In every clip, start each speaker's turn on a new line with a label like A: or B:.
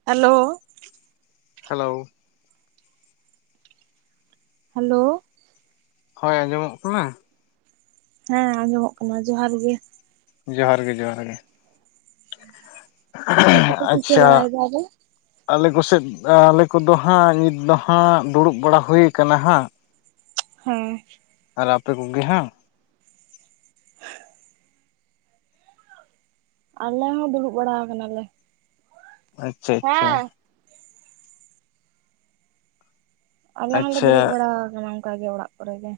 A: [inaudible]
B: Hello.
A: Hello.
B: ᱦᱳᱭ ᱟᱸᱡᱚᱢᱚᱜ ᱠᱟᱱᱟ?
A: ᱦᱮᱸ ᱟᱸᱡᱚᱢᱚᱜ ᱠᱟᱱᱟ, ᱡᱚᱦᱟᱨ ᱜᱮ ᱾
B: ᱡᱚᱦᱟᱨ ᱜᱮ ᱡᱚᱦᱟᱨ ᱜᱮ,
A: ᱪᱮᱫ ᱠᱚᱯᱮ ᱪᱤᱠᱟᱹ
B: ᱟᱪᱪᱷᱟ᱾
A: ᱵᱟᱲᱟᱭᱮᱫᱟ ᱟᱫᱚ
B: ᱟᱞᱮ ᱠᱚᱥᱮᱫᱽ ᱟᱞᱮ ᱠᱚᱫᱚ ᱦᱟᱸᱜ ᱱᱤᱛ ᱫᱚ ᱦᱟᱸᱜ ᱫᱩᱲᱩᱵ ᱵᱟᱲᱟ ᱦᱩᱭ ᱠᱟᱱᱟ ᱦᱟᱸᱜ᱾
A: ᱦᱮᱸ ᱾
B: ᱟᱨ ᱟᱯᱮ ᱠᱚᱜᱮ ᱦᱟᱸᱜ
A: ᱟᱞᱮ ᱦᱚᱸ ᱫᱩᱲᱩᱵ ᱵᱟᱲᱟ ᱠᱟᱱᱟ ᱞᱮ ᱾
B: ᱟᱪᱪᱷᱟ ᱟᱪᱪᱷᱟ᱾
A: ᱟᱞᱮ ᱦᱚᱸᱞᱮ
B: ᱟᱪᱪᱷᱟ
A: ᱫᱩᱲᱩᱵ ᱵᱟᱲᱟ ᱟᱠᱟᱱᱟ ᱚᱱᱠᱟ ᱜᱮ ᱚᱲᱟᱜ ᱠᱚᱨᱮ ᱜᱮ᱾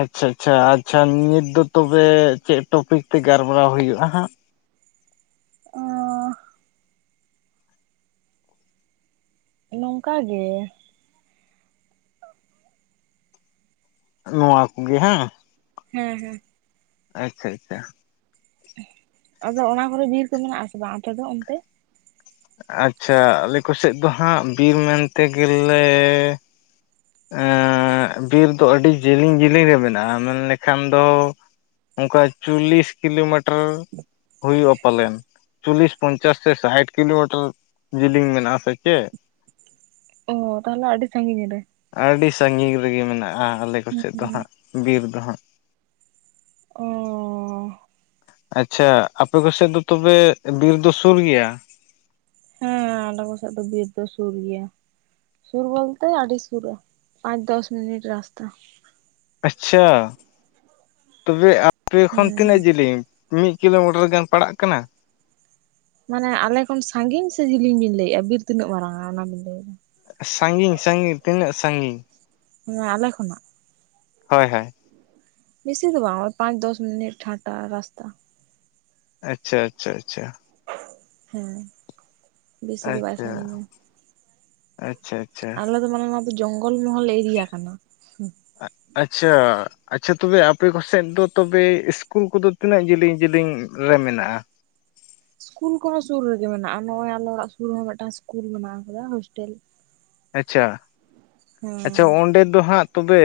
B: ᱟᱪᱪᱷᱟ ᱟᱪᱪᱷᱟ ᱟᱪᱪᱷᱟ ᱱᱤᱛ ᱫᱚ ᱛᱚᱵᱮ ᱪᱮᱫ ᱴᱚᱯᱤᱠ ᱛᱮ ᱜᱟᱞᱢᱟᱨᱟᱣ ᱦᱩᱭᱩᱜ-ᱟ ᱦᱟᱸᱜ᱾
A: ᱚᱻ ᱱᱚᱝᱠᱟ ᱜᱮ ᱾
B: ᱱᱚᱣᱟ ᱠᱚᱜᱤ ᱦᱟᱸᱜ
A: ᱦᱮᱸ ᱦᱮᱸ ᱾
B: ᱟᱪᱪᱷᱟ ᱟᱪᱪᱷᱟ᱾
A: ᱟᱫᱚ ᱚᱱᱟ ᱠᱚᱨᱮ ᱵᱤᱨ ᱠᱚ ᱢᱮᱱᱟᱜ ᱟᱥᱮ ᱵᱟᱝ ᱟᱯᱮ ᱫᱚ ᱚᱱᱛᱮ?
B: ᱟᱪᱪᱷᱟ ᱟᱞᱮ ᱠᱚᱥᱮᱫᱽ ᱫᱚ ᱦᱟᱸᱜ ᱵᱤᱨ ᱢᱮᱱᱛᱮ ᱜᱮᱞᱮ ᱮᱸ ᱵᱤᱨ ᱫᱚ ᱟᱹᱰᱤ ᱡᱮᱞᱤᱧ ᱡᱮᱞᱤᱧ ᱨᱮ ᱢᱮᱱᱟᱜ-ᱟ, ᱢᱮᱱᱞᱮᱠᱷᱟᱱ ᱫᱚ ᱚᱱᱠᱟ ᱪᱚᱞᱞᱤᱥ ᱠᱤᱞᱳᱢᱤᱴᱟᱨ ᱦᱩᱭᱩᱜ-ᱟ ᱯᱟᱞᱮᱱ᱾ ᱪᱚᱞᱞᱤᱥ ᱯᱚᱧᱪᱟᱥ ᱥᱮ ᱥᱟᱭᱴ ᱠᱤᱞᱳᱢᱤᱴᱟᱨ ᱡᱮᱞᱤᱝ ᱢᱮᱱᱟᱜ-ᱟ ᱟᱥᱮ ᱪᱮᱫ
A: ᱚᱻ ᱛᱟᱦᱚᱞᱮ ᱟᱹᱰᱤ ᱥᱟᱺᱜᱤᱧ ᱨᱮ᱾
B: ᱟᱹᱰᱤ ᱥᱟᱸᱜᱤᱧ ᱨᱮᱜᱮ ᱢᱮᱱᱟᱜ-ᱟ ᱟᱞᱮ
A: ᱦᱩᱸ
B: ᱠᱚᱥᱮᱫ ᱫᱚ
A: ᱦᱩᱸ
B: ᱦᱟᱸᱜ ᱵᱤᱨ ᱫᱚ ᱦᱟᱸᱜ᱾
A: ᱚᱻ
B: ᱟᱪᱪᱷᱟ ᱟᱯᱮ ᱠᱚᱥᱮᱫ ᱫᱚ ᱛᱚᱵᱮ ᱵᱤᱨ ᱫᱚ ᱥᱩᱨ ᱜᱮᱭᱟ?
A: ᱦᱮᱸ ᱟᱞᱮ ᱠᱚᱥᱮᱫ ᱫᱚ ᱵᱤᱨ ᱫᱚ ᱥᱩᱨ ᱜᱤᱭᱟ᱾ ᱥᱩᱨ ᱵᱚᱞᱛᱮ ᱟᱹᱰᱤ ᱥᱩᱨᱟ ᱯᱟᱸᱪ ᱫᱚᱥ ᱢᱤᱱᱤᱴ ᱨᱟᱥᱛᱟ᱾
B: ᱟᱪᱪᱷᱟ ᱛᱚᱵᱮ ᱟᱯᱮ ᱠᱷᱚᱱ ᱛᱤᱱᱟᱹᱜ
A: ᱦᱮᱸ
B: ᱡᱤᱞᱤᱸᱜ? ᱢᱤᱜ ᱠᱤᱞᱳᱢᱤᱴᱟᱨ ᱜᱟᱱ ᱯᱟᱲᱟᱜ ᱠᱟᱱᱟ᱾
A: ᱢᱟᱱᱮ ᱟᱞᱮ ᱠᱷᱚᱱ ᱥᱟᱺᱜᱤᱧ ᱥᱮ ᱡᱤᱞᱤᱧ ᱵᱤᱱ ᱞᱟᱹᱭᱮᱜᱼᱟ ᱵᱤᱨ ᱛᱤᱱᱟᱹᱜ ᱢᱟᱨᱟᱝ-ᱟ ᱚᱱᱟ ᱵᱤᱱ ᱞᱟᱹᱭ ᱮᱫᱟ᱾
B: ᱥᱟᱺᱜᱤᱧ ᱥᱟᱺᱜᱤᱧ ᱛᱤᱱᱟᱹᱜ ᱥᱟᱺᱜᱤᱧ᱾
A: ᱦᱮᱸ ᱟᱞᱮ ᱠᱷᱚᱱᱟᱜ᱾
B: ᱦᱳᱭ ᱦᱳᱭ᱾
A: ᱵᱤᱥᱤ ᱫᱚ ᱵᱟᱝ ᱳᱭ ᱯᱟᱸᱪ ᱫᱚᱥ ᱢᱤᱱᱤᱴ ᱦᱟᱴᱟ ᱨᱟᱥᱛᱟ᱾
B: ᱟᱪᱪᱷᱟ ᱟᱪᱪᱷᱟ ᱟᱪᱪᱷᱟ᱾
A: [inaudible] ᱫᱚ ᱵᱟᱭ
B: ᱟᱪᱪᱷᱟ,
A: ᱥᱟᱺᱜᱤᱧᱟ
B: ᱟᱪᱪᱷᱟ᱾ ᱟᱪᱪᱷᱟ
A: ᱟᱞᱮ ᱫᱚ ᱢᱟᱱᱮ ᱱᱚᱣᱟ ᱫᱚ ᱡᱚᱝᱜᱚᱞ ᱢᱚᱦᱚᱞ ᱮᱨᱤᱭᱟ ᱠᱟᱱᱟ᱾
B: ᱟᱪᱪᱷᱟ, ᱟᱪᱪᱷᱟ ᱛᱚᱵᱮ ᱟᱯᱮ ᱠᱚ ᱥᱮᱫ ᱫᱚ ᱛᱚᱵᱮ ᱤᱥᱠᱩᱞ ᱠᱚᱫᱚ ᱛᱤᱱᱟᱹᱜ ᱡᱤᱞᱤᱧ ᱡᱤᱞᱤᱧ ᱨᱮ ᱢᱮᱱᱟᱜᱼᱟ?
A: ᱤᱥᱠᱩᱞ ᱠᱚᱦᱚᱸ ᱥᱩᱨ ᱨᱮᱜᱮ ᱢᱮᱱᱟᱜᱼᱟ, ᱱᱚᱜᱚᱭ ᱟᱞᱮ ᱚᱲᱟᱜ ᱥᱩᱨ ᱨᱮᱦᱚᱸ ᱢᱤᱫᱴᱟᱝ ᱤᱥᱠᱩᱞ ᱢᱮᱱᱟᱜ ᱟᱠᱟᱫᱟ ᱦᱳᱥᱴᱮᱞ᱾
B: ᱟᱪᱪᱷᱟ,
A: ᱦᱮᱸ
B: ᱟᱪᱪᱷᱟ ᱚᱸᱰᱮ ᱫᱚ ᱦᱟᱸᱜ ᱛᱚᱵᱮ᱾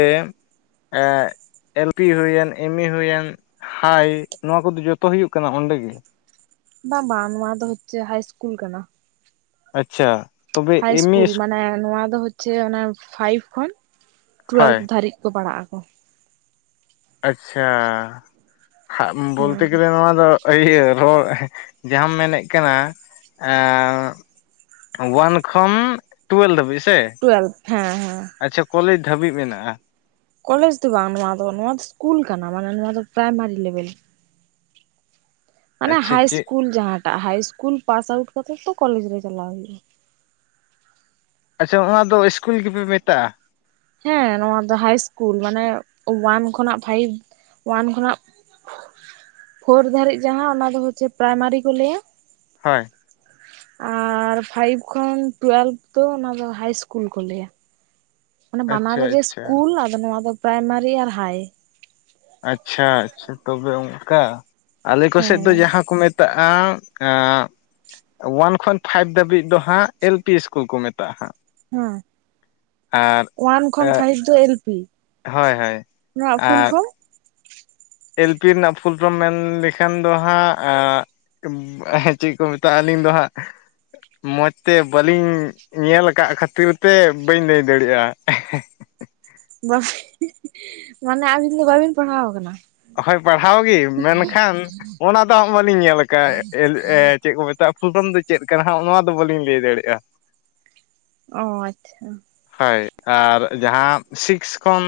B: ᱮᱞ ᱯᱤ ᱦᱩᱭᱮᱱ, ᱮᱢ ᱮ ᱦᱩᱭᱮᱱ, ᱦᱟᱭ, ᱱᱚᱣᱟ ᱠᱚᱫᱚ ᱡᱚᱛᱚ ᱦᱩᱭᱩᱜ ᱠᱟᱱᱟ ᱚᱸᱰᱮ ᱜᱮ᱾
A: ᱵᱟᱝ ᱵᱟᱝ ᱱᱚᱣᱟ ᱫᱚ ᱦᱚᱪᱪᱷᱮ ᱦᱟᱭ ᱤᱥᱠᱩᱞ ᱠᱟᱱᱟ᱾
B: ᱟᱪᱪᱷᱟ ᱛᱚᱵᱮ
A: ᱦᱟᱭ
B: ᱮᱢ ᱤ
A: ᱤᱥᱠᱩᱞ ᱢᱟᱱᱮ ᱱᱚᱣᱟ ᱫᱚ ᱦᱚᱪᱪᱮ ᱚᱱᱮ ᱯᱷᱟᱭᱤᱵ ᱠᱷᱚᱱ
B: ᱦᱳᱭ
A: ᱴᱩᱭᱮᱞᱵᱽ ᱫᱷᱟᱨᱤᱡ ᱠᱚ ᱯᱟᱲᱦᱟᱜᱼᱟ᱾
B: ᱟᱪᱪᱷᱟ, ᱦᱟᱜ
A: ᱦᱮᱸ
B: ᱵᱳᱞᱛᱮ ᱜᱮᱞᱮ ᱱᱚᱣᱟ ᱫᱚ ᱤᱭᱟᱹ [inaudible] ᱡᱟᱸᱦᱟᱸᱢ ᱢᱮᱱᱮᱜ ᱠᱟᱱᱟ [inaudible] ᱳᱣᱟᱱ ᱠᱷᱚᱱ ᱴᱩᱭᱮᱞᱵᱷ ᱫᱷᱟᱹᱵᱤᱡ᱾ ᱥᱮ
A: ᱴᱩᱭᱮᱞᱵᱷ, ᱦᱮᱸ ᱦᱮᱸ᱾
B: ᱟᱪᱪᱷᱟ ᱠᱚᱞᱮᱡᱽ ᱫᱷᱟᱹᱵᱤᱡ ᱢᱮᱱᱟᱜᱼᱟ᱾
A: ᱠᱚᱞᱮᱡᱽ ᱫᱚ ᱵᱟᱝ, ᱱᱚᱣᱟ ᱫᱚ ᱱᱚᱣᱟ ᱫᱚ ᱤᱥᱠᱩᱞ ᱠᱟᱱᱟ ᱢᱟᱱᱮ ᱱᱚᱣᱟ ᱫᱚ ᱯᱨᱟᱭᱢᱟᱨᱤ ᱞᱮᱵᱮᱞ᱾ ᱢᱟᱱᱮ
B: ᱟᱪᱪᱷᱟ
A: ᱦᱟᱭ
B: ᱪᱮᱫ
A: ᱤᱥᱠᱩᱞ ᱡᱟᱸᱦᱟᱸᱴᱟᱜ ᱦᱟᱭ ᱤᱥᱠᱩᱞ ᱯᱟᱥ ᱟᱣᱩᱴ ᱠᱟᱛᱮᱜ ᱛᱚ ᱠᱚᱞᱮᱡᱽ ᱨᱮ ᱪᱟᱞᱟᱣ ᱦᱩᱭᱩᱜᱼᱟ᱾
B: ᱟᱪᱪᱷᱟ ᱚᱱᱟᱫᱚ ᱤᱥᱠᱩᱞ ᱜᱤᱯᱮ ᱢᱮᱛᱟᱜᱼᱟ᱾
A: ᱦᱮᱸ ᱱᱚᱣᱟ ᱫᱚ ᱦᱟᱭ ᱤᱥᱠᱩᱞ, ᱢᱟᱱᱮ ᱳᱣᱟᱱ ᱠᱷᱚᱱᱟᱜ ᱯᱷᱟᱭᱤᱵ ᱳᱣᱟᱱ ᱠᱷᱚᱱᱟᱜ ᱯᱷᱳᱨ ᱫᱷᱟᱤᱡ ᱡᱟᱸᱦᱟᱸ ᱚᱱᱟ ᱫᱚ ᱦᱚᱪᱪᱮ ᱯᱨᱟᱭᱢᱟᱨᱤ ᱠᱚ ᱞᱟᱹᱭᱟ᱾
B: ᱦᱳᱭ᱾
A: ᱟᱨ ᱯᱷᱟᱭᱤᱵᱽ ᱠᱷᱚᱱ ᱴᱩᱭᱮᱞᱵᱷ ᱫᱚ ᱚᱱᱟ ᱫᱚ ᱦᱟᱭ ᱤᱥᱠᱩᱞ ᱠᱚ ᱞᱟᱹᱭᱟ᱾ ᱢᱟᱱᱮ ᱵᱟᱱᱟᱨ
B: ᱟᱪᱪᱷᱟ
A: ᱨᱮᱜᱮ
B: ᱟᱪᱪᱷᱟ
A: ᱤᱥᱠᱩᱞ ᱟᱫᱚ ᱱᱚᱣᱟ ᱫᱚ ᱯᱨᱟᱭᱢᱟᱨᱤ ᱟᱨ ᱦᱟᱭ᱾
B: ᱟᱪᱪᱷᱟ ᱟᱪᱪᱷᱟ ᱛᱚᱵᱮ ᱚᱝᱠᱟ, ᱟᱞᱮ ᱠᱚᱥᱮᱫ ᱫᱚ
A: ᱦᱮᱸ
B: ᱡᱟᱸᱦᱟᱸ ᱠᱚ ᱢᱮᱛᱟᱜ ᱟ [inaudible] ᱳᱣᱟᱱ ᱠᱷᱚᱱ ᱯᱷᱟᱭᱤᱵ ᱫᱷᱟᱹᱵᱤᱡ ᱫᱚ ᱦᱟᱸᱜ ᱮᱞ ᱯᱤ ᱤᱥᱠᱩᱞ ᱠᱚ ᱢᱮᱛᱟᱜᱼᱟ ᱦᱟᱸᱜ᱾
A: ᱦᱩᱸ
B: ᱟᱨ
A: ᱳᱣᱟᱱ ᱠᱷᱚᱱ ᱯᱷᱟᱭᱤᱵᱷ ᱫᱚ ᱮᱞ ᱯᱤ
B: ᱦᱳᱭ ᱦᱳᱭ
A: ᱱᱚᱣᱟ ᱯᱷᱩᱞ
B: ᱟᱨ
A: ᱯᱷᱚᱨᱚᱢ?
B: ᱮᱞ ᱯᱤ ᱨᱮᱱᱟᱜ ᱯᱷᱩᱞ ᱯᱷᱨᱚᱢ ᱢᱮᱱ ᱞᱮᱠᱷᱟᱱ ᱫᱚ ᱦᱟᱸᱜ ᱦᱮᱸ ᱪᱮᱜ ᱠᱩ ᱢᱮᱛᱟᱜᱼᱟ ᱟᱹᱞᱤᱧ ᱫᱚ ᱦᱟᱸᱜ ᱢᱚᱡᱽ ᱛᱮ ᱵᱟᱹᱞᱤᱧ ᱧᱮᱞ ᱠᱟᱜ ᱠᱷᱟᱹᱛᱤᱨ ᱛᱮ ᱵᱟᱹᱧ ᱞᱟᱹᱭ ᱫᱟᱲᱮᱭᱟᱜᱼᱟ᱾
A: [inaudible] ᱢᱟᱱᱮ ᱟᱹᱵᱤᱱ ᱫᱚ ᱵᱟᱵᱤᱱ ᱯᱟᱲᱦᱟᱣ ᱟᱠᱟᱱᱟ᱾
B: ᱦᱳᱭ ᱯᱟᱲᱦᱟᱣ ᱜᱤ ᱢᱮᱱᱠᱷᱟᱱ ᱚᱱᱟ ᱫᱚ ᱦᱟᱸᱜ ᱵᱟᱹᱞᱤᱧ ᱧᱮᱞ ᱠᱟᱜ ᱮᱞ ᱮ ᱪᱮᱜ ᱠᱩ [inaudible] ᱯᱷᱩᱞᱯᱷᱨᱚᱢ ᱫᱚ ᱪᱮᱫ ᱠᱟᱱᱟ ᱦᱟᱸᱜ [inaudible] ᱱᱚᱣᱟ ᱫᱚ ᱵᱟᱹᱞᱤᱧ ᱞᱟᱹᱭ ᱫᱟᱲᱮᱭᱟᱜᱼᱟ᱾
A: ᱚᱸ ᱟᱪᱪᱷᱟ᱾
B: ᱦᱳᱭ ᱟᱨ ᱡᱟᱸᱦᱟᱸ ᱥᱤᱠᱥ ᱠᱷᱚᱱ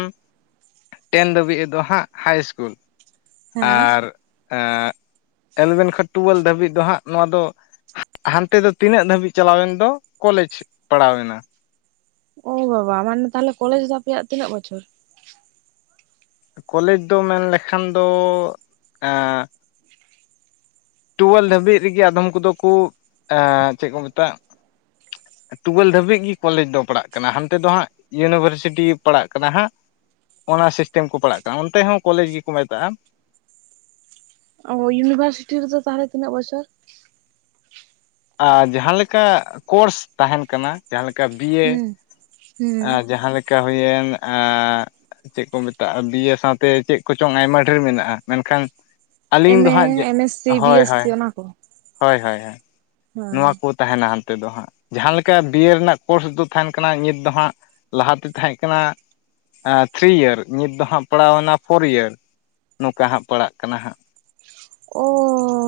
B: ᱴᱮᱱ ᱫᱷᱟᱹᱵᱤᱡ ᱫᱚ ᱦᱟᱸᱜ ᱦᱟᱭ ᱤᱥᱠᱩᱞ
A: ᱦᱮᱸ
B: ᱟᱨ ᱮᱸᱜ ᱮᱞᱵᱷᱮᱱ ᱠᱷᱚᱡ ᱴᱩᱭᱮᱞᱵᱷ ᱫᱷᱟᱹᱵᱤᱡ ᱫᱚ ᱦᱟᱸᱜ ᱱᱚᱣᱟ ᱫᱚ ᱦᱟᱱᱛᱮ ᱫᱚ ᱛᱤᱱᱟᱹᱜ ᱫᱷᱟᱹᱵᱤᱡ ᱪᱟᱞᱟᱣᱮᱱ ᱫᱚ ᱠᱚᱞᱮᱡᱽ ᱯᱟᱲᱟᱣᱮᱱᱟ᱾
A: ᱳ ᱵᱟᱵᱟ ᱢᱟᱱᱮ ᱛᱟᱦᱞᱮ ᱠᱚᱞᱮᱡᱽ ᱫᱚ ᱟᱯᱮᱭᱟᱜ ᱛᱤᱱᱟᱹᱜ ᱵᱚᱪᱷᱚᱨ?
B: ᱠᱚᱞᱮᱡᱽ ᱫᱚ ᱢᱮᱱ ᱞᱮᱠᱷᱟᱱ ᱫᱚ ᱟᱸ ᱴᱩᱭᱮᱞ ᱫᱷᱟᱹᱵᱤᱡ ᱨᱮᱜᱮ ᱟᱫᱷᱚᱢ ᱠᱩᱫᱩ ᱠᱩ ᱮᱸ ᱪᱮᱫ ᱠᱚ ᱢᱮᱛᱟᱜ ᱴᱩᱭᱮᱞ ᱫᱷᱟᱹᱵᱤᱡ ᱜᱤ ᱠᱚᱞᱮᱡᱽ ᱫᱚ ᱯᱟᱲᱦᱟᱜ ᱠᱟᱱᱟ ᱦᱟᱱᱛᱮ ᱫᱚ ᱦᱟᱸᱜ ᱤᱭᱩᱱᱤᱵᱷᱟᱨᱥᱤᱴᱤ ᱯᱟᱲᱟᱜ ᱠᱟᱱᱟ ᱦᱟᱸᱜ ᱚᱱᱟ ᱥᱤᱥᱴᱮᱢ ᱠᱚ ᱯᱟᱲᱟᱜ ᱠᱟᱱᱟ, ᱚᱱᱛᱮ ᱦᱚᱸ ᱠᱚᱞᱮᱡᱽ ᱜᱮᱠᱚ ᱢᱮᱛᱟᱜᱼᱟ᱾
A: ᱚ ᱤᱭᱩᱱᱤᱵᱷᱟᱨᱥᱤᱴᱤ ᱨᱮᱫᱚ ᱛᱟᱦᱚᱞᱮ ᱛᱤᱱᱟᱹᱜ ᱵᱚᱪᱷᱚᱨ?
B: ᱟ ᱡᱟᱦᱟᱸ ᱞᱮᱠᱟ ᱠᱳᱨᱥ ᱛᱟᱦᱮᱱ ᱠᱟᱱᱟ, ᱡᱟᱦᱟᱸ ᱞᱮᱠ ᱠᱟ ᱵᱤᱭᱮ,
A: ᱦᱩᱸ ᱦᱩᱸ
B: ᱟᱸ ᱡᱟᱦᱟᱸ ᱞᱮᱠᱟ ᱦᱩᱭᱮᱱ ᱟᱸ ᱪᱮᱫ ᱠᱚ ᱢᱮᱛᱟᱜ-ᱟ ᱵᱤᱭᱮ ᱥᱟᱶᱛᱮ ᱪᱮᱫ ᱠᱚᱪᱚᱝ ᱟᱭᱢᱟ ᱰᱷᱮᱨ ᱢᱮᱱᱟᱜ-ᱟ, ᱢᱮᱱᱠᱷᱟᱱ ᱟᱹᱞᱤᱧ
A: ᱮᱢ
B: ᱫᱚ
A: ᱮ
B: ᱦᱟᱸᱜ ᱡᱮ
A: ᱮᱢ ᱮᱥ ᱥᱤ ᱵᱤ
B: ᱦᱳᱭ ᱦᱳᱭ
A: [unintelligible]
B: ᱦᱳᱭ ᱦᱳᱭ ᱦᱳᱭ ᱱᱚᱣᱟ
A: ᱦᱮᱸ
B: ᱠᱩᱛ ᱛᱟᱦᱮᱱᱟ ᱦᱟᱱᱛᱮ ᱫᱚ ᱦᱟᱸᱜ, ᱡᱟᱦᱟᱸ ᱞᱮᱠᱟ ᱵᱤᱭᱮ ᱨᱮᱱᱟᱜ ᱠᱳᱨᱥ ᱫᱚ ᱛᱟᱦᱮᱱ ᱠᱟᱱᱟ ᱱᱤᱛ ᱫᱚ ᱦᱟᱸᱜ ᱞᱟᱦᱟᱛᱮ ᱛᱟᱦᱮᱸ ᱠᱟᱱᱟ ᱟᱸ ᱛᱷᱨᱤ ᱤᱭᱟᱨ ᱱᱤᱛ ᱫᱚ ᱦᱟᱸᱜ ᱯᱟᱲᱟᱣᱱᱟ ᱯᱷᱳᱨ ᱤᱭᱟᱨ ᱱᱚᱝᱠᱟ ᱦᱟᱸᱜ ᱯᱟᱲᱟᱜ ᱠᱟᱱᱟ ᱦᱟᱸᱜ
A: ᱳ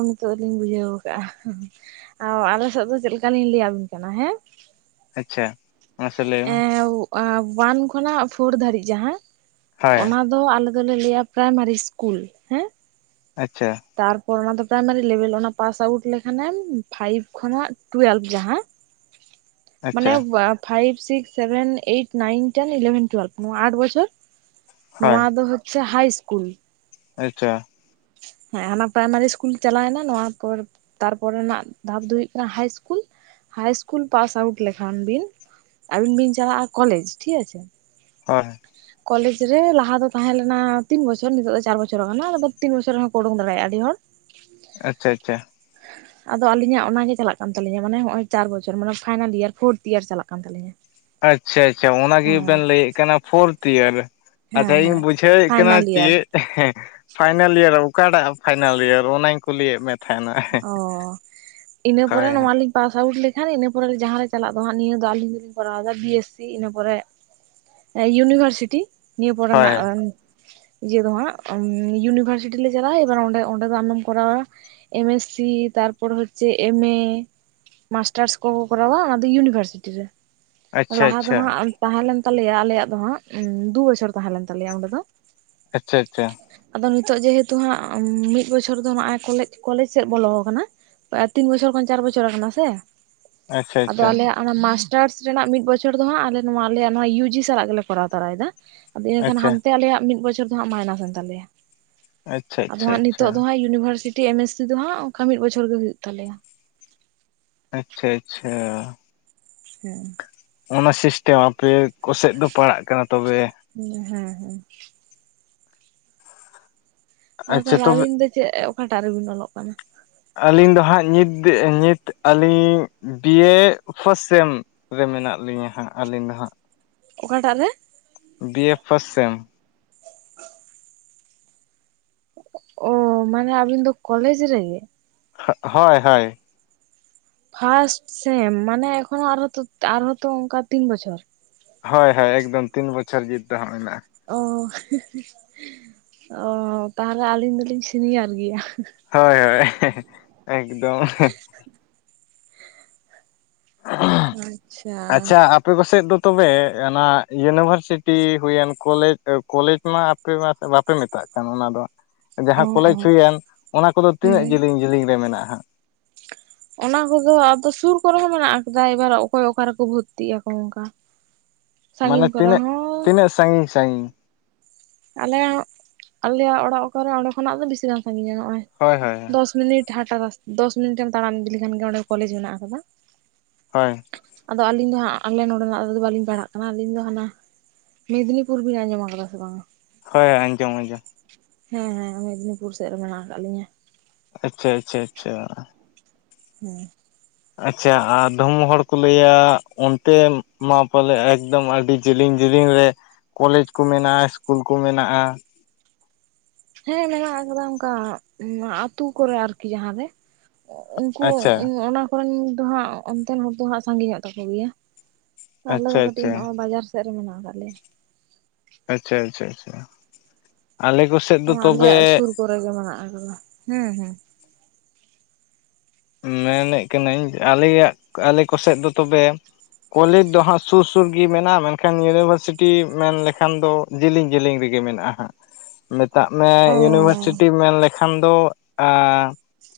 A: ᱱᱤᱛᱚᱜ ᱞᱤᱧ ᱵᱩᱡᱷᱟᱹᱣ ᱠᱟᱜ-ᱟ ᱚ ᱟᱞᱮ ᱥᱮᱫ ᱫᱚ ᱪᱮᱫ ᱞᱮᱠᱟ ᱞᱤᱧ ᱞᱟᱹᱭ ᱵᱤᱱ ᱛᱟᱦᱮᱸ ᱠᱟᱱᱟ ᱦᱮᱸ
B: ᱟᱪᱪᱷᱟ ᱢᱟᱥᱮ ᱞᱟᱹᱭ ᱢᱮ
A: ᱮᱸ ᱮᱸ ᱚᱣᱟᱱ ᱠᱷᱚᱱᱟᱜ ᱯᱷᱳᱨ ᱫᱷᱟᱹᱨᱤᱡ ᱡᱟᱦᱟᱸ
B: ᱦᱳᱭ
A: ᱚᱱᱟ ᱫᱚ ᱟᱞᱮ ᱫᱚᱞᱮ ᱞᱟᱹᱭᱟ ᱯᱨᱟᱭᱢᱟᱨᱤ ᱤᱥᱠᱩᱞ ᱦᱮᱸ
B: ᱟᱪᱪᱷᱟ
A: ᱛᱟᱨᱯᱚᱨ ᱚᱱᱟ ᱫᱚ ᱯᱨᱟᱭᱢᱟᱨᱤ ᱞᱮᱵᱮᱞ ᱚᱱᱟ ᱯᱟᱥ ᱟᱣᱩᱴ ᱞᱮᱠᱷᱟᱱᱮᱢ ᱯᱷᱟᱭᱤᱵ ᱠᱷᱚᱱᱟᱜ ᱴᱩᱭᱮᱞᱵᱷ ᱡᱟᱦᱟᱸ ᱢᱟᱱᱮ
B: ᱟᱪᱪᱷᱟ
A: ᱵᱚ five, six, seven, eight, nine, ten, eleven, twelve ᱱᱚᱣᱟ ᱟᱴ ᱵᱚᱪᱷᱚᱨ
B: ᱦᱳᱭ
A: ᱱᱚᱣᱟ ᱫᱚ ᱦᱚᱪᱪᱷᱮ ᱦᱟᱭ ᱤᱥᱠᱩᱞ
B: ᱟᱪᱪᱷᱟ
A: ᱦᱮᱸ ᱦᱟᱱᱟ ᱯᱨᱟᱭᱢᱟᱨᱤ ᱤᱥᱠᱩᱞ ᱪᱟᱞᱟᱣᱱᱟ ᱱᱚᱶᱟ ᱯᱚᱨ ᱛᱟᱨᱯᱚᱨᱮᱱᱟᱜ ᱫᱷᱟᱯ ᱫᱚ ᱦᱩᱭᱩᱜ ᱠᱟᱱᱟ high school, high school pass out ᱞᱮᱠᱷᱟᱱ ᱵᱤᱱ ᱟᱵᱤᱱ ᱵᱤᱱ ᱪᱟᱞᱟᱜ-ᱟ ᱠᱚᱞᱮᱡᱽ ᱴᱷᱤᱠ ᱟᱪᱷᱮ
B: ᱦᱳᱭ ᱦᱳᱭ
A: ᱠᱚᱞᱮᱡᱽ ᱨᱮ ᱞᱟᱦᱟ ᱫᱚ ᱛᱟᱦᱮᱸ ᱞᱮᱱᱟ ᱛᱤᱱ ᱵᱚᱪᱷᱚᱨ ᱱᱤᱛᱚᱜ ᱫᱚ ᱪᱟᱨ ᱵᱚᱪᱷᱚᱨ ᱠᱟᱱᱟ ᱟᱫᱚ ᱛᱤᱱ ᱵᱚᱪᱷᱚᱨ ᱨᱮᱦᱚᱸᱠᱚ ᱳᱰᱳᱝ ᱫᱟᱲᱮᱭᱟᱜ-ᱟ ᱟᱹᱰᱤ ᱦᱚᱲ
B: ᱟᱪᱪᱷᱟ ᱟᱪᱪᱷᱟ
A: ᱟᱫᱚ ᱟᱹᱞᱤᱧᱟᱜ ᱚᱱᱟ ᱜᱮ ᱪᱟᱞᱟᱜ ᱠᱟᱱᱟ ᱛᱟᱹᱞᱤᱧᱟ ᱢᱟᱱᱮ ᱦᱚᱸᱜ-ᱚᱭ ᱪᱟᱨ ᱵᱚᱪᱷᱚᱨ ᱢᱟᱱᱮ ᱯᱷᱟᱭᱱᱟᱞ ᱤᱭᱟᱨ ᱯᱷᱳᱨᱛᱷ ᱤᱭᱟᱨ ᱪᱟᱞᱟᱜ ᱠᱟᱱ ᱛᱟᱞᱤᱧᱟ᱾
B: ᱟᱪᱪᱷᱟ ᱟᱪᱪᱷᱟ ᱚᱱᱟ ᱜᱮᱵᱮᱱ ᱞᱟᱹᱭᱮᱫ ᱠᱟᱱᱟ ᱯᱷᱳᱨᱛᱷ ᱤᱭᱟᱨ
A: ᱦᱮᱸ
B: ᱟᱪᱪᱷᱟ ᱤᱧ
A: ᱦᱮᱸ
B: ᱵᱩᱡᱷᱟᱹᱣᱮᱫ ᱠᱟᱱᱟ
A: ᱯᱷᱟᱭᱱᱟᱞ ᱤᱭᱟᱨ
B: ᱪᱮᱫ ᱮ ᱦᱮᱸ ᱯᱷᱟᱭᱱᱞ ᱤᱭᱟᱨ ᱚᱠᱟᱴᱟᱜ ᱯᱷᱟᱭᱱᱟᱞ ᱤᱭᱟᱨ ᱚᱱᱟᱧ ᱠᱩᱞᱤᱭᱮᱫ ᱢᱮ ᱛᱟᱦᱮᱱᱟ
A: ᱚ ᱤᱱᱟᱹ ᱯᱚᱨᱮ
B: ᱦᱳᱭ
A: ᱱᱚᱣᱟᱞᱤᱧ ᱯᱟᱥ ᱟᱣᱩᱴ ᱞᱮᱠᱷᱟᱱ ᱤᱱᱟᱹ ᱯᱚᱨᱮ ᱡᱟᱦᱟᱸ ᱨᱮ ᱪᱟᱞᱟᱜ ᱫᱚ ᱦᱟᱸᱜ ᱱᱤᱭᱟᱹ ᱫᱚ ᱟᱹᱞᱤᱧ ᱫᱚᱞᱤᱧ ᱠᱚᱨᱟᱣᱫᱟ ᱵᱤ ᱮᱥ ᱥᱤ ᱤᱱᱟᱹ ᱯᱚᱨᱮ ᱮ ᱤᱭᱩᱱᱤᱵᱷᱟᱨᱥᱤᱴᱤ ᱱᱤᱭᱟᱹ
B: ᱦᱳᱭ
A: ᱯᱚᱨᱮᱱᱟᱜ ᱤᱭᱟᱹ ᱫᱚ ᱦᱟᱸᱜ ᱩᱸ ᱤᱭᱩᱱᱤᱵᱷᱟᱨᱥᱤᱴᱤ ᱞᱮ ᱪᱟᱞᱟᱜ-ᱟ ᱮᱵᱟᱨ ᱚᱸᱰᱮ ᱚᱸᱰᱮ ᱫᱚ ᱟᱢᱫᱚᱢ ᱠᱚᱨᱟᱣᱟ ᱮᱢ ᱮᱥ ᱥᱤ ᱛᱟᱨᱯᱚᱨ ᱦᱚᱪᱪᱮ ᱮᱢ ᱮ ᱢᱟᱥᱴᱟᱨᱥ ᱠᱚᱠᱚ ᱠᱚᱨᱟᱣᱟ ᱚᱱᱟ ᱤᱭᱩᱱᱤᱵᱷᱟᱨᱥᱤᱴᱤ ᱨᱮ
B: ᱟᱪᱪᱷᱟ
A: ᱞᱟᱦᱟ ᱫᱚ
B: ᱟᱪᱪᱷᱟ
A: ᱦᱟᱸᱜ ᱟᱸᱼᱼ ᱛᱟᱦᱮᱸ ᱞᱮᱱ ᱛᱟᱞᱮᱭᱟ ᱟᱞᱮᱭᱟᱜ ᱫᱚ ᱦᱟᱸᱜ ᱫᱩ ᱵᱚᱪᱷᱚᱨ ᱛᱟᱦᱮᱸ ᱞᱮᱱ ᱛᱟᱞᱮᱭᱟ ᱚᱸᱰᱮ ᱫᱚ᱾
B: ᱟᱪᱪᱷᱟ ᱟᱪᱪᱷᱟ᱾
A: ᱟᱫᱚ ᱱᱤᱛᱚᱜ ᱡᱮᱦᱮᱛᱩ ᱦᱟᱸᱜ ᱢᱤᱫ ᱵᱚᱪᱷᱚᱨ ᱫᱚ ᱱᱚᱜ-ᱚᱭ ᱠᱚᱞᱮᱡᱼᱼ ᱠᱚᱞᱮᱡᱽ ᱥᱮᱫ ᱵᱚᱞᱚ ᱣᱠᱟᱱᱟ ᱦᱚ ᱟ ᱛᱤᱱ ᱵᱚᱪᱷᱟᱨ ᱠᱷᱚᱱ ᱪᱟᱨ ᱵᱚᱪᱷᱚᱨ ᱟᱠᱟᱱᱟ ᱥᱮ ᱟᱫᱚ
B: ᱟᱪᱪᱷᱟ ᱟᱪᱪᱷᱟ
A: ᱟᱞᱮᱭᱟᱜ ᱚᱱᱟ ᱢᱟᱥᱴᱟᱨᱥ ᱨᱮᱱᱟᱜ ᱢᱤᱫ ᱵᱚᱪᱷᱚᱨ ᱫᱚ ᱦᱟᱸᱜ ᱟᱞᱮ ᱱᱚᱣᱟ ᱟᱞᱮᱭᱟᱜ ᱱᱚᱣᱟ ᱤᱭᱩᱡᱤ ᱥᱟᱞᱟᱜ ᱜᱮᱞᱮ ᱠᱚᱨᱟᱣ ᱛᱚᱨᱟᱭᱫᱟ᱾ ᱟᱫᱚ ᱤᱱᱟᱹᱠᱷᱟᱱ
B: ᱟᱪᱪᱷᱟ
A: ᱦᱟᱱᱛᱮ ᱟᱞᱮᱭᱟᱜ ᱢᱤᱫ ᱵᱚᱪᱷᱚᱨ ᱫᱚ ᱦᱟᱸᱜ ᱢᱟᱭᱱᱟᱥ ᱮᱱ ᱛᱟᱞᱮᱭᱟ,
B: ᱟᱪᱪᱷᱟ
A: ᱟᱫᱚ
B: ᱟᱪᱪᱷᱟ
A: ᱦᱟᱸᱜ
B: ᱟᱪᱪᱷᱟ
A: ᱱᱤᱛᱚᱜ ᱫᱚ ᱦᱟᱸᱜ ᱤᱭᱩ ᱤᱭᱩᱱᱤᱵᱷᱟᱨᱥᱤᱴᱤ ᱮᱢ ᱮᱥ ᱥᱤ ᱫᱚ ᱦᱟᱸᱜ ᱚᱝᱠᱟ ᱢᱤᱫ ᱵᱚᱪᱷᱚᱨ ᱜᱮ ᱦᱩᱭᱩᱜ ᱛᱟᱞᱮᱭᱟ᱾
B: ᱟᱪᱪᱷᱟ ᱟᱪᱪᱷᱟ᱾
A: ᱦᱮᱸ᱾
B: ᱚᱱᱟ ᱥᱤᱥᱴᱮᱢ ᱟᱯᱮ ᱠᱚᱥᱮᱫ ᱫᱚ ᱯᱟᱲᱟᱜ ᱠᱟᱱᱟ ᱛᱚᱵᱮ ᱾
A: ᱦᱮᱸ ᱦᱮᱸ᱾ ᱟᱫᱚ
B: ᱟᱪᱪᱷᱟ
A: ᱛᱟᱦᱚᱞᱮ
B: ᱛᱚᱵᱮ
A: ᱟᱞᱤᱧ ᱫᱚ ᱪᱮᱫ ᱚᱠᱟᱴᱟᱜ ᱨᱮᱵᱤᱱ ᱚᱞᱚᱜ ᱠᱟᱱᱟᱼᱼ
B: ᱟᱹᱞᱤᱧ ᱫᱚ ᱦᱟᱸᱜ ᱱᱤᱛ ᱱᱤᱛ ᱟᱹᱞᱤᱧ ᱵᱤᱭᱮ ᱯᱷᱟᱥᱴ ᱥᱮᱢ ᱨᱮ ᱢᱮᱱᱟᱜ ᱞᱤᱧᱟᱹ ᱦᱟᱸᱜ ᱟᱹᱞᱤᱧ ᱫᱚ ᱦᱟᱸᱜ ᱾
A: ᱚᱠᱟᱴᱟᱜ ᱨᱮ?
B: ᱵᱤ ᱮ ᱯᱷᱳᱨ ᱥᱮᱢ
A: ᱦ [unintelligible] ᱚ ᱢᱟᱱᱮ ᱟᱵᱤᱱ ᱫᱚ ᱠᱚᱞᱮᱡᱽ ᱨᱮᱜᱮ?
B: ᱦᱳᱭ ᱦᱳᱭ᱾
A: ᱯᱷᱟᱥᱴ ᱥᱮᱢ ᱢᱟᱱᱮ ᱮᱠᱷᱚᱱᱚ ᱟᱨᱦᱚᱸ ᱟᱨᱦᱚᱸᱛᱚ ᱚᱱᱠᱟ ᱛᱤᱱ ᱵᱚᱪᱷᱚᱨᱼᱼ
B: ᱦᱳᱭᱻᱦᱳᱭ ᱮᱠᱫᱚᱢ ᱛᱤᱱ ᱵᱚᱪᱷᱚᱨ ᱡᱤᱛ ᱫᱚ ᱦᱟᱸᱜ ᱢᱮᱱᱟᱜᱼᱟ ᱾
A: ᱚ ᱚ ᱛᱟᱦᱞᱮ ᱟᱹᱞᱤᱧ ᱫᱚᱞᱤᱧ ᱥᱤᱱᱤᱭᱟᱨ ᱜᱮᱭᱟ ᱾
B: ᱦᱳᱭ ᱦᱳᱭ ᱮᱠᱫᱚᱢ ᱾
A: ᱟᱪᱪᱷᱟ᱾
B: ᱟᱪᱪᱷᱟ ᱟᱯᱮ ᱯᱟᱥᱮᱡ ᱫᱚ ᱛᱚᱵᱮ ᱚᱱᱟ ᱭᱩᱱᱤᱵᱷᱟᱨᱥᱤᱴᱤ ᱦᱩᱭᱮᱱ ᱠᱚᱞᱮᱡᱽ ᱠᱚᱞᱮᱡᱽ ᱢᱟ ᱟᱯᱮ ᱢᱟᱯᱮ ᱵᱟᱯᱮ ᱢᱮᱛᱟᱜ ᱠᱟᱱ ᱚᱱᱟ ᱫᱚ᱾
A: ᱚ
B: ᱡᱟᱦᱟᱸ
A: ᱚ
B: ᱠᱚᱞᱮᱡᱽ ᱦᱩᱭᱮᱱ ᱚᱱᱟ ᱠᱚᱫᱚ ᱛᱤᱱᱟᱹᱜ
A: ᱦᱩᱸ
B: ᱡᱮᱞᱤᱧ ᱡᱤᱞᱤᱧ ᱨᱮ ᱢᱮᱱᱟᱜᱼᱟ ᱾
A: ᱚᱱᱟ ᱠᱚᱫᱚ ᱟᱫᱚ ᱥᱩᱨ ᱠᱚᱨᱮ ᱦᱚᱸ ᱢᱮᱱᱟᱜ ᱟᱠᱟᱫᱟ ᱮᱵᱟᱨ ᱚᱠᱚᱭ ᱚᱠᱟ ᱨᱮᱠᱚ ᱵᱷᱩᱨᱛᱤᱜ ᱟᱠᱚ ᱚᱱᱠᱟ᱾
B: ᱢᱟᱱᱮ
A: ᱥᱟᱺᱜᱤᱧ ᱠᱚᱨᱮ
B: ᱛᱤᱱᱟᱹᱜ
A: ᱦᱚᱸ
B: ᱛᱤᱱᱟᱹᱜ ᱥᱟᱺᱜᱤᱧ ᱥᱟᱺᱜᱤᱧ
A: ᱟᱞᱮᱞᱮᱜ ᱟᱞᱮᱭᱟᱜ ᱚᱲᱟᱜ ᱚᱠᱟᱨ ᱨᱮ ᱚᱸᱰᱮ ᱠᱷᱚᱱᱟᱜ ᱫᱚ ᱵᱤᱥᱤ ᱜᱟᱝ ᱥᱟᱺᱜᱤᱧᱟ ᱱᱚᱜᱼᱚᱭ
B: ᱦᱳᱭ ᱦᱳᱭ
A: ᱫᱚᱥ ᱢᱤᱱᱤᱴ᱾ ᱡᱟᱦᱟᱸᱴᱟᱜ ᱫᱚᱥ ᱢᱤᱱᱤᱴ ᱮᱢ ᱛᱟᱲᱟᱢ ᱤᱫᱤ ᱞᱮᱠᱷᱟᱱ ᱜᱮ ᱚᱸᱰᱮ ᱠᱚᱞᱮᱡᱽ ᱢᱮᱱᱟᱜ ᱟᱠᱟᱫᱟ ᱾
B: ᱦᱳᱭ᱾
A: ᱟᱫᱚ ᱟᱹᱞᱤᱧ ᱫᱚ ᱦᱟᱸᱜ ᱟᱞᱮ ᱱᱚᱰᱮᱱᱟᱜ ᱫᱚ ᱦᱟᱜ ᱵᱟᱹᱞᱤᱧ ᱯᱟᱲᱦᱟᱜ ᱠᱟᱱᱟ ᱟᱹᱞᱤᱧ ᱫᱚ ᱦᱟᱱᱟ ᱢᱮᱫᱽᱱᱤᱯᱩᱨ ᱵᱤᱱ ᱟᱧᱡᱚᱢ ᱟᱠᱟᱫᱟ ᱥᱮ ᱵᱟᱝᱟ?
B: ᱦᱳᱭ ᱟᱧᱡᱚᱢ ᱟᱧᱡᱚᱢ᱾
A: ᱦᱮᱸ ᱦᱮᱸ ᱢᱮᱫᱽᱱᱤᱯᱩᱨ ᱥᱮᱫ ᱨᱮ ᱢᱮᱱᱟᱜ ᱠᱟᱜ ᱞᱤᱧᱟᱹ ᱾
B: ᱟᱪᱪᱷᱟ ᱟᱪᱪᱷᱟ ᱟᱪᱪᱷᱟ᱾
A: ᱦᱩᱸ ᱾
B: ᱟᱪᱪᱷᱟ ᱟᱨ ᱫᱚᱢᱚ ᱦᱚᱲ ᱠᱚ ᱞᱟᱹᱭᱟ ᱚᱱᱛᱮ ᱢᱟ ᱯᱟᱞᱮ ᱮᱠᱫᱚᱢ ᱟᱹᱰᱤ ᱡᱤᱞᱤᱧ ᱡᱤᱞᱤᱧ ᱨᱮ ᱠᱚᱞᱮᱡᱽ ᱠᱚ ᱢᱮᱱᱟᱜᱼᱟ ᱤᱥᱠᱩᱞ ᱠᱚ ᱢᱮᱱᱟᱜᱼᱟ ᱾
A: ᱦᱮᱸ ᱢᱮᱱᱟᱜ ᱠᱟᱫᱟ ᱚᱱᱠᱟ ᱟᱛᱩ ᱠᱚᱨᱮ ᱟᱨ ᱡᱟᱦᱟᱸ ᱨᱮᱼᱼ ᱩᱱᱠᱩ
B: ᱟᱪᱪᱷᱟ
A: ᱚᱱᱟ ᱠᱚᱨᱮᱱ ᱫᱚ ᱦᱟᱸᱜ ᱚᱱᱛᱮᱱ ᱦᱚᱲ ᱫᱚ ᱦᱟᱸᱜ ᱥᱟᱺᱜᱤᱧᱚᱜ ᱛᱟᱠᱚ ᱜᱮᱭᱟ ᱾ ᱛᱟᱦᱞᱮ ᱫᱚ
B: ᱟᱪᱪᱷᱟ
A: ᱠᱟᱹᱴᱤᱡ
B: ᱟᱪᱪᱷᱟ
A: ᱱᱚᱜ-ᱚᱭ ᱵᱟᱡᱟᱨ ᱥᱮᱫ ᱨᱮ ᱢᱮᱱᱟᱜ ᱟᱠᱟᱫ ᱞᱮᱭᱟ ᱾
B: ᱟᱪᱪᱷᱟ ᱟᱪᱪᱷᱟ ᱟᱪᱪᱷᱟ ᱟᱞᱮ ᱠᱚ
A: ᱱᱚᱣᱟᱸ ᱟᱞᱮᱭᱟᱜ ᱥᱩᱨ ᱠᱚᱨᱮ ᱜᱮ ᱢᱮᱱᱟᱜ ᱟᱠᱟᱫᱟ ᱾ ᱦᱩᱸ ᱦᱩᱸ ᱾
B: ᱢᱮᱱᱮᱫ ᱠᱟᱹᱱᱟᱹᱧ ᱟᱞᱮᱭᱟᱜ ᱟᱞᱮ ᱠᱚᱥᱮᱫ ᱫᱚ ᱛᱚᱵᱮ ᱠᱚᱞᱮᱡᱽ ᱫᱚ ᱦᱟᱸᱜ ᱥᱩᱨ ᱥᱩᱨ ᱜᱤ ᱢᱮᱱᱟᱜ-ᱟ, ᱢᱮᱱᱠᱷᱟᱱ ᱤᱭᱩᱱᱤᱵᱷᱟᱨᱥᱤᱴᱤ ᱢᱮᱱ ᱞᱮᱠᱷᱟᱱ ᱫᱚ ᱡᱤᱞᱤᱧ ᱡᱤᱞᱤᱧ ᱨᱮᱜᱮ ᱢᱮᱱᱟᱜ-ᱟ ᱦᱟᱸᱜ ᱾ [inaudible] ᱢᱮᱛᱟᱜ ᱢᱮ
A: ᱚ
B: ᱤᱭᱩᱱᱤᱵᱷᱟᱨᱥᱤᱴᱤ ᱢᱮᱱ ᱞᱮ ᱠᱷᱟᱱ ᱫᱚ ᱟ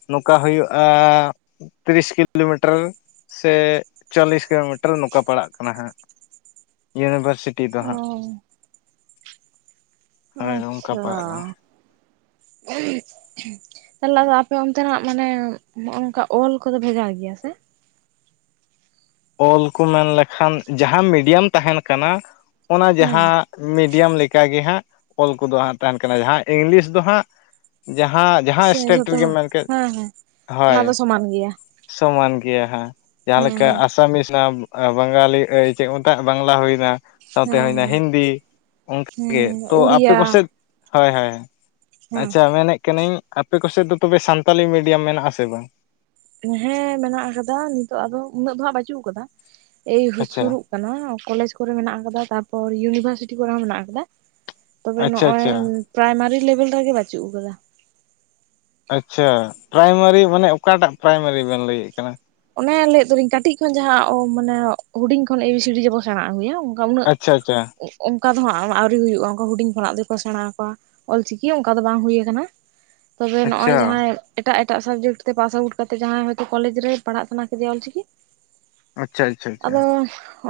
B: ᱱᱚᱝᱠᱟ ᱦᱩᱭᱩᱜ-ᱟ ᱛᱤᱨᱤᱥ ᱠᱤᱞᱳᱢᱤᱴᱟᱹᱨ ᱥᱮ ᱪᱚᱞᱞᱤᱥ ᱠᱤᱞᱳᱢᱤᱴᱟᱨ ᱱᱚᱝᱠᱟ ᱯᱟᱲᱟᱜ ᱠᱟᱱᱟ ᱦᱟᱸᱜ ᱾ ᱤᱭᱩᱱᱤᱵᱷᱟᱨᱥᱤ
A: ᱚᱻ ᱾
B: ᱦᱳᱭ ᱱᱚᱝᱠᱟ ᱯᱟᱲᱟᱜ ᱠᱟᱱᱟ ᱾ [inaudible]
A: [inaudible] ᱛᱟᱦᱞᱮ ᱟᱫᱚ ᱟᱯᱮ ᱚᱱᱛᱮᱱᱟᱜ ᱢᱟᱱᱮ ᱱᱚᱜ-ᱚ ᱚᱝᱠᱟ ᱚᱞ ᱠᱚᱫᱚ ᱵᱷᱮᱜᱟᱨ ᱜᱮᱭᱟ ᱥᱮ?
B: ᱚᱞ ᱠᱚ ᱢᱮᱱ ᱞᱮᱠᱷᱟᱱ ᱡᱟᱦᱟᱸ ᱢᱤᱰᱤᱭᱟᱢ ᱛᱟᱦᱮᱱ ᱠᱟᱱᱟ ᱚᱱᱟ
A: ᱦᱮᱸ
B: ᱡᱟᱦᱟᱸ ᱢᱤᱰᱤᱭᱟᱢ ᱞᱮᱠᱟ ᱜᱮ ᱦᱟᱸᱜ ᱚᱞ ᱠᱚᱫᱚ ᱦᱟᱸᱜ ᱛᱟᱦᱮᱱ ᱠᱟᱱᱟ ᱾ ᱡᱟᱦᱟᱸ ᱤᱝᱞᱤᱥ ᱫᱚ ᱦᱟᱸᱜ ᱡᱟᱦᱟᱸ ᱡᱟᱦᱟᱸ
A: ᱥᱮ
B: ᱮᱥᱴᱮᱴ
A: ᱡᱚᱛᱚ
B: ᱨᱮᱜᱮᱢ ᱢᱮᱱ ᱠᱮᱫ
A: ᱦᱮᱸ ᱦᱮᱸ
B: [inaudible] ᱦᱳᱭ
A: ᱚᱱᱟ ᱫᱚ ᱥᱚᱢᱟᱱ ᱜᱮᱭᱟ
B: ᱾ [inaudible] ᱥᱚᱢᱟᱱ ᱜᱮᱭᱟ ᱦᱟᱸ ᱾ ᱡᱟᱦᱟᱸ
A: ᱦᱮᱸ
B: ᱞᱮᱠᱟ
A: ᱦᱮᱸ
B: ᱟᱥ [unintelligible] ᱵᱟᱝᱜᱟᱞᱤ ᱟᱹᱭ ᱪᱮᱫ ᱠᱚ ᱢᱮᱛᱟᱜ ᱵᱟᱝᱞᱟ ᱦᱳᱭ ᱮᱱᱟ᱾ ᱥᱟᱶᱛᱮ
A: ᱦᱮᱸ
B: ᱦᱳᱭ ᱮᱱᱟ
A: ᱦᱮᱸ
B: ᱦᱤᱱᱫᱤ, [inaudible]
A: ᱦᱮᱸ
B: ᱚᱱᱠᱟᱜᱮ ᱾ ᱛᱳ ᱟᱯᱮ
A: ᱩᱲᱤᱭᱟ
B: ᱠᱚᱥᱮᱡ? ᱦᱳᱭ ᱦᱳᱭ ᱾ [inaudible]
A: ᱦᱮᱸ
B: ᱟᱪᱪᱷᱟ ᱢᱮᱱᱮᱫ ᱠᱟᱹᱱᱟᱹᱧ ᱟᱯᱮ ᱠᱚᱥᱮᱫ ᱫᱚ ᱛᱚᱵᱮ ᱥᱟᱱᱛᱟᱞᱤ ᱢᱤᱰᱤᱭᱟᱢ ᱢᱮᱱᱟᱜ-ᱟ ᱥᱮ ᱵᱟᱝ?
A: ᱦᱮᱸ ᱢᱮᱱᱟᱜ ᱟᱠᱟᱫᱟ, ᱱᱤᱛᱚᱜ ᱟᱫᱚ ᱩᱱᱟᱹᱜ ᱫᱚ ᱦᱟᱸᱜ ᱵᱟᱪᱩᱜ ᱟᱠᱟᱫᱟ᱾ [inaudible] ᱮᱭ
B: ᱟᱪᱪᱷᱟ
A: [unintelligible] ᱠᱟᱱᱟ ᱾ ᱠᱚᱞᱮᱡᱽ ᱠᱚᱨᱮ ᱢᱮᱱᱟᱜ ᱟᱠᱟᱫᱟ, ᱛᱟᱨᱯᱚᱨ ᱤᱭᱩᱱᱤᱵᱷᱟᱨᱥᱤᱴᱤ ᱠᱚᱨᱮ ᱦᱚᱸ ᱢᱮᱱᱟᱜ ᱟᱠᱟᱫᱟ᱾ ᱛᱚᱵᱮ
B: ᱟᱪᱪᱷᱟ
A: ᱱᱚᱸᱜ-ᱚᱭ
B: ᱟᱪᱪᱷᱟ
A: ᱯᱨᱟᱭᱢᱟᱨᱤ ᱞᱮᱵᱮᱞ ᱨᱮ ᱜᱮ ᱵᱟᱪᱩᱜ ᱟᱠᱟᱫᱟ᱾
B: ᱟᱪᱪᱷᱟ, ᱯᱨᱟᱭᱢᱟᱨᱤ ᱢᱟᱱᱮ ᱚᱠᱟᱴᱟᱜ ᱯᱨᱟᱭᱢᱟᱨᱤ ᱵᱮᱱ ᱞᱟᱹᱭᱮᱫ ᱠᱟᱱᱟ?
A: ᱚᱱᱮ ᱞᱟᱹᱭᱮᱫ ᱫᱚᱞᱤᱝ ᱠᱟᱹᱴᱤᱡ ᱠᱷᱚᱱ ᱡᱟᱦᱟᱸ ᱚ ᱢᱟᱱᱮ ᱦᱩᱰᱤᱝ ᱠᱷᱚᱱ ᱮ ᱵᱤ ᱥᱤ ᱰᱤ ᱡᱮᱵᱚᱱ ᱥᱮᱸᱬᱟ ᱟᱹᱜᱩᱭᱟ ᱾ ᱚᱱᱠᱟ ᱩᱱᱟᱹᱜ
B: ᱟᱪᱪᱷᱟ ᱟᱪᱪᱷᱟ
A: [inaudible] ᱚᱱᱠᱟ ᱫᱚ ᱦᱟᱸᱜ ᱟᱹᱣᱨᱤ ᱦᱳᱭᱳᱜ-ᱟ, ᱚᱱᱠᱟ ᱦᱩᱰᱤᱝ ᱠᱷᱚᱱᱟᱜ ᱫᱚᱠᱚ ᱥᱮᱸᱬᱟ ᱟᱠᱚᱣᱟ ᱾ ᱚᱞᱪᱤᱠᱤ ᱦᱚᱸ ᱚᱱᱠᱟ ᱫᱚ ᱵᱟᱝ ᱦᱩᱭ ᱟᱠᱟᱱᱟ᱾ ᱛᱚᱵᱮ ᱱᱚᱜ-ᱚᱭ
B: ᱟᱪᱪᱷᱟ
A: ᱡᱟᱦᱟᱸᱭ ᱮᱴᱟᱜ ᱮᱴᱟᱜ ᱥᱟᱵᱡᱮᱠᱴ ᱛᱮ ᱯᱟᱥ ᱟᱣᱩᱴ ᱠᱟᱛᱮᱜ ᱡᱟᱦᱟᱸᱭ ᱦᱚᱭᱛᱚ ᱠᱚᱞᱮᱡᱽ ᱨᱮ ᱯᱟᱲᱦᱟᱜ ᱥᱟᱱᱟ ᱠᱮᱫᱮᱭᱟ ᱚᱞᱪᱤᱠᱤ
B: ᱟᱪᱪᱷᱟ
A: [inaudible] ᱟᱫᱚ
B: ᱟᱪᱪᱷᱟ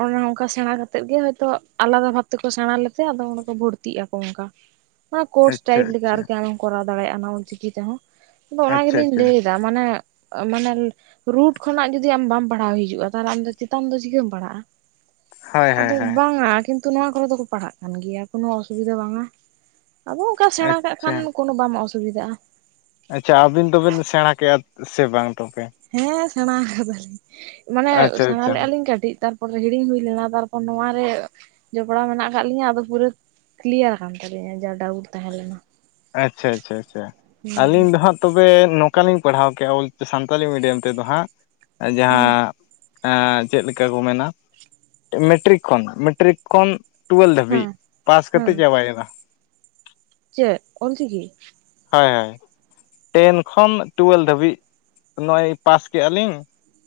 A: ᱚᱱᱮ ᱚᱱᱠᱟ ᱥᱮᱸᱬᱟ ᱠᱟᱛᱮᱫ ᱜᱮ ᱦᱳᱭᱛᱚ ᱟᱞᱟᱫᱟ ᱵᱷᱟᱵ ᱛᱮ ᱠᱚ ᱥᱮᱸᱬᱟ ᱞᱮᱫ ᱛᱮ ᱟᱫᱚ ᱚᱸᱰᱮ ᱠᱚ ᱵᱷᱳᱨᱛᱤᱜ ᱟᱠᱚ ᱚᱱᱠᱟ᱾
B: [inaudible]
A: ᱚᱱᱟ ᱠᱳᱨᱥ ᱴᱟᱭᱤᱯ ᱞᱮᱠᱟ
B: ᱟᱪᱪᱷᱟ ᱟᱪᱪᱷᱟ
A: ᱟᱨᱠᱤ ᱟᱢᱮᱢ ᱠᱚᱨᱟᱣ ᱫᱟᱲᱮᱭᱟᱜ-ᱟ ᱚᱱᱟ ᱚᱞᱪᱤᱠᱤ ᱛᱮ ᱦᱚᱸ᱾ ᱟᱫᱚ ᱚᱱᱟ
B: ᱟᱪᱪᱷᱟ
A: ᱜᱮᱞᱤᱝ
B: ᱟᱪᱪᱷᱟ
A: ᱞᱟᱹᱭ ᱡᱟ ᱢᱟᱱᱮ [inaudible] ᱢᱟᱱᱮᱢ ᱨᱩᱴ ᱠᱷᱚᱱᱟᱜ ᱡᱩᱫᱤ ᱟᱢ ᱵᱟᱢ ᱯᱟᱲᱦᱟᱣ ᱦᱤᱡᱩᱜ-ᱟ ᱛᱟᱦᱚᱞᱮ ᱟᱢ ᱪᱮᱛᱟᱱ ᱫᱚ ᱪᱤᱠᱟᱹᱢ ᱯᱟᱲᱦᱟᱜ-ᱟ᱾
B: ᱦᱳᱭ
A: [inaudible]
B: ᱦᱳᱭ
A: ᱟᱫᱚ
B: ᱦᱳᱭ
A: ᱵᱟᱝ-ᱟ ᱠᱤᱱᱛᱩ ᱱᱚᱣᱟ ᱠᱚᱨᱮ ᱫᱚᱠᱚ ᱯᱟᱲᱦᱟᱜ ᱠᱟᱱ ᱜᱮᱭᱟ ᱠᱳᱱᱳ ᱚᱥᱩᱵᱤᱫᱷᱟ ᱵᱟᱝ-ᱟ᱾ [inaudible] ᱟᱫᱚ ᱚᱱᱠᱟ ᱥᱮᱸᱬᱟ ᱠᱟᱜ
B: ᱟᱪᱪᱷᱟ
A: ᱠᱷᱟᱱ ᱠᱳᱱᱳ ᱵᱟᱢ ᱚᱥᱩᱵᱤᱫᱷᱟᱜ-ᱟ ᱾
B: ᱟᱪᱪᱷᱟ, ᱟᱹᱵᱤᱱ ᱫᱚᱵᱤᱱ ᱥᱮᱸᱬᱟ ᱠᱮᱜ-ᱟ ᱥᱮ ᱵᱟᱝ ᱛᱚᱵᱮ?
A: ᱦᱮᱸ ᱥᱮᱸᱬᱟ ᱟᱠᱟᱫᱟᱞᱤᱝ᱾ [inaudible] ᱢᱟᱱᱮ
B: ᱟᱪᱪᱷᱟ
A: ᱥᱮᱸᱬᱟ
B: ᱟᱪᱪᱷᱟ
A: ᱞᱮᱜ-ᱟ ᱞᱤᱧ ᱠᱟᱹᱴᱤᱡ ᱛᱟᱨ ᱛᱟᱨᱯᱚᱨᱮ ᱦᱤᱲᱤᱝ ᱦᱩᱭ ᱞᱮᱱᱟ᱾ ᱛᱟᱨᱯᱚᱨ ᱱᱚᱶᱟ ᱨᱮ ᱡᱚᱯᱲᱟᱣ ᱢᱮᱱᱟᱜ ᱟᱠᱟᱫ ᱞᱤᱧᱟ ᱟᱫᱚ ᱯᱩᱨᱟᱹ ᱠᱞᱤᱭᱟᱨ ᱟᱠᱟᱱ ᱛᱟᱞᱤᱧᱟ ᱡᱟ ᱰᱟᱣᱩᱴ ᱛᱟᱦᱮᱸ ᱞᱮᱱᱟ ᱾
B: ᱟᱪᱪᱷᱟ ᱟᱪᱪᱷᱟ ᱟᱪᱪᱷᱟ, ᱟᱹᱞᱤᱧ ᱫᱚ ᱦᱟᱸᱜ ᱛᱚᱵᱮ ᱱᱚᱠᱟᱞᱤᱧ ᱯᱟᱲᱦᱟᱣ ᱠᱮᱜ-ᱟ ᱚᱞ ᱥᱟᱱᱛᱟᱞᱤ ᱢᱤᱰᱤᱭᱟᱢ ᱛᱮᱫᱚ ᱦᱟᱸᱜ
A: ᱦᱩᱸ
B: ᱡᱟᱦᱟᱸ ᱮᱸ ᱪᱮᱫ ᱞᱮᱠᱟ ᱠᱚ ᱢᱮᱱᱟ [inaudible] ᱢᱮᱴᱨᱤᱠ ᱠᱷᱚᱱ ᱢᱮᱴᱨᱤᱠ ᱠᱷᱚᱱ ᱴᱩᱭᱮᱞ ᱫᱷᱟᱹᱵᱤᱡᱽ
A: ᱦᱮᱸ
B: ᱯᱟᱥ
A: ᱦᱮᱸ
B: ᱠᱟᱛᱮᱫ ᱪᱟᱵᱟᱭ ᱮᱱᱟ᱾
A: ᱪᱮᱫ ᱚᱞᱪᱤᱠᱤ?
B: ᱦᱚᱭ ᱦᱚᱭ, ᱴᱮᱱ ᱠᱷᱚᱱ ᱴᱩᱭᱮᱞ ᱫᱷᱟᱹᱵᱤᱡᱽ ᱱᱚᱜ-ᱚᱭ ᱯᱟᱥ ᱠᱮᱜ-ᱟ ᱞᱤᱝ᱾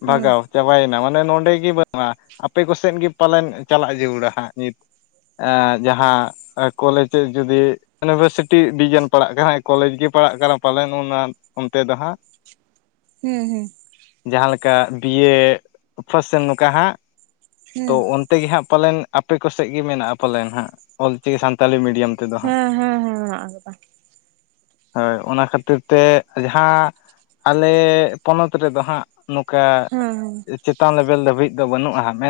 A: ᱦᱮᱸ
B: ᱵᱷᱟᱜᱟᱣ ᱪᱟᱵᱟᱭ ᱮᱱᱟ ᱢᱟᱱᱮ ᱱᱚᱸᱰᱮ ᱜᱮ ᱵᱟᱹᱱᱩᱜᱼᱟ᱾ ᱟᱯᱮ ᱠᱚᱥᱮᱫ ᱜᱮ ᱯᱟᱞᱮᱱ ᱪᱟᱞᱟᱜ ᱡᱟᱹᱨᱩᱲᱟ ᱦᱟᱸᱜ ᱱᱤᱛ ᱮᱸ ᱡᱟᱦᱟᱸ ᱠᱚᱞᱮᱡᱽ ᱡᱩᱫᱤ ᱤᱭᱩᱱᱤᱵᱷᱟᱨᱥᱤᱴᱤ ᱰᱤᱡᱮᱱ ᱯᱟᱲᱟᱜ ᱠᱟᱱᱟ᱾ ᱠᱚᱞᱮᱡᱽ ᱜᱮ ᱯᱟᱲᱟᱜ ᱠᱟᱱᱟ ᱯᱟᱞᱮᱱ ᱚᱱᱟ ᱚᱱᱛᱮ ᱫᱚ ᱦᱟᱸᱜ᱾
A: ᱦᱩᱸ ᱦᱩᱸ᱾
B: ᱡᱟᱦᱟᱸ ᱞᱮᱠᱟ ᱵᱤᱭᱮ ᱯᱷᱟᱥᱮᱱ ᱱᱚᱝᱠᱟ ᱦᱟᱸᱜ ᱛᱚ
A: ᱦᱩᱸ
B: ᱚᱱ ᱛᱮ ᱜᱮ ᱦᱟᱸᱜ ᱯᱟᱞᱮᱱ ᱟᱯᱮ ᱠᱚ ᱥᱮᱫ ᱜᱮ ᱢᱮᱱᱟᱜᱼᱟ ᱯᱟᱞᱮᱱ ᱦᱟᱸᱜ ᱚᱞ ᱪᱤᱠᱤ ᱥᱟᱱᱛᱟᱞᱤ ᱢᱤᱰᱤᱭᱟᱢ ᱛᱮᱫᱚ ᱦᱟᱸᱜ
A: ᱦᱮᱸ, ᱦᱮᱸ, ᱦᱮᱸ ᱢᱮᱱᱟᱜ ᱟᱠᱟᱫᱟ᱾
B: ᱦᱮᱸ, ᱚᱱᱟ ᱠᱷᱟᱹᱛᱤᱨ ᱛᱮ ᱡᱟᱦᱟᱸ ᱟᱞᱮ ᱯᱚᱱᱚᱛ ᱨᱮ ᱫᱚ ᱦᱟᱸᱜ ᱱᱚᱠᱟ
A: ᱦᱮᱸ ᱦᱮᱸ
B: ᱪᱮᱛᱟᱱ ᱞᱮᱵᱮᱞ ᱫᱷᱟᱹᱵᱤᱡᱽ ᱫᱚ ᱵᱟᱹᱱᱩᱜᱼᱟ ᱦᱟᱜ᱾ ᱢᱮᱱ